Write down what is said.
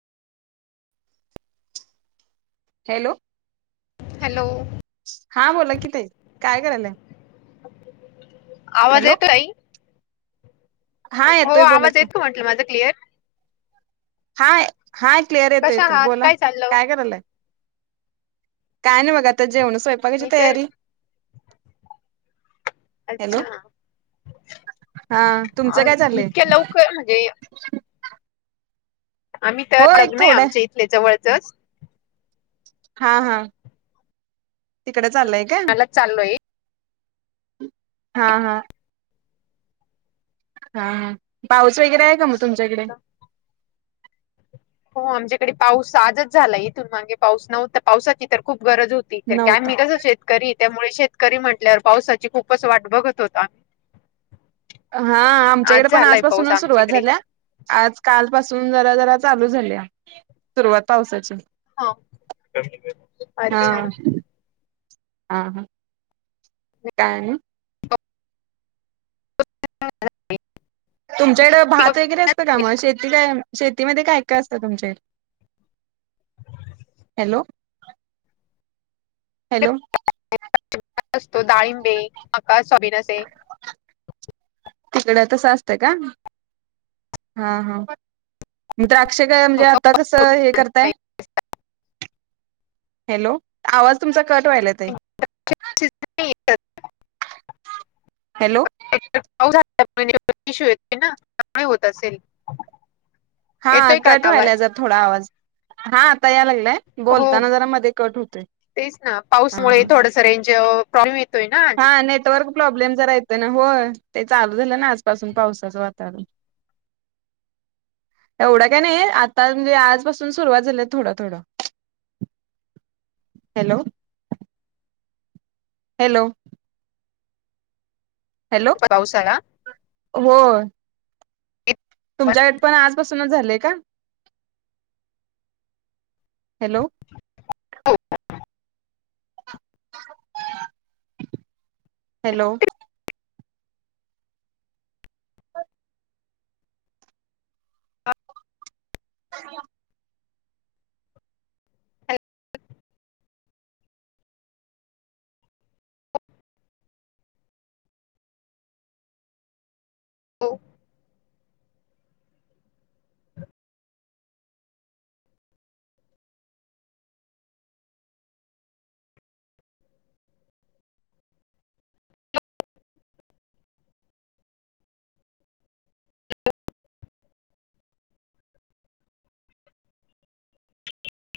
Hello hello हा बोला कि ताई काय करायलाय? आवाज हॅलो येत आहे? हा हो येतोय बोला आवाज की येत का म्हंटलं माझं क्लिअर हा हाय क्लिअर येतो कशा येतोय आहात बोला, चाललं काय करायलाय? काय नाही बघा आता जेवण स्वयंपाकाची मी तर तयारी हॅलो अच्छा हा अ तुमचं काय चाललंय इतक्या लवकर म्हणजे आम्ही तर हो एक लग्न आहे थोडं आमच्या इथले जवळचच हा हा तिकडे चाललंय काय? लग्नालाच चाललोय हा हा. हा ह पाऊस वगैरे आहे का मग तुमच्याकडे? हो आमच्याकडे पाऊस आजच झालाय इथून मागे पाऊस नव्हता पावसाात तर खूप गरज होती तर काय नव्हता मी कसं शेतकरी त्यामुळे शेतकरी म्हंटल्यावर पावसाची खूपच वाट बघत होतो. हा आज आमच्याकडे पण झालाय पाऊस आजपासूनच सुरुवात आमच्याकडे झाल्या आज काल पाासून जरा जरा चालू झाले सुरुवात पावसाची. हा हा अच्छा. हा हा काय ना.. हा. [inaudible] तुमच्याकडें भात पिकाकडे वगैरे असतं का मग शेतीला श... त मध्ये काय काय असतं तुमच्या हॅलो.. हॅलो. असतो डाळिंबे आका स्वाभिनसे.. तिकड तसं असतं का. हा हा.. द्राक्ष का म्हणजे आता कसं हे करताय.. हॅलो आवाज तुमचा कट व्हायला आहे. स.. हॅलो. इशू येत ना त्यामुळे होत असेल.. हा येतोय का कट आता आवाज? व्हायलाचा थोडा आवाज हा आता याय लागलाय. हो बोलताना जरा मध्ये कट होते तेच ना हा पाऊसमुळे हा. थोडस रेंज प्रॉब्लेम येतोय ना आज हा नेटवर्क प्रॉब्लेम जरा येत. हो ते चालू झालं ना आजपासून पावसाचं वातावरण. एवढं काय नाही आता म्हणजे आजपसून सुरुवात झाली थोडं थोडं. हॅलो. हॅलो. हॅलो पावसाला.. हो. तुमच्याकड पण आजपासूनच झालंय का. हॅलो. हॅलो. अछा. हो.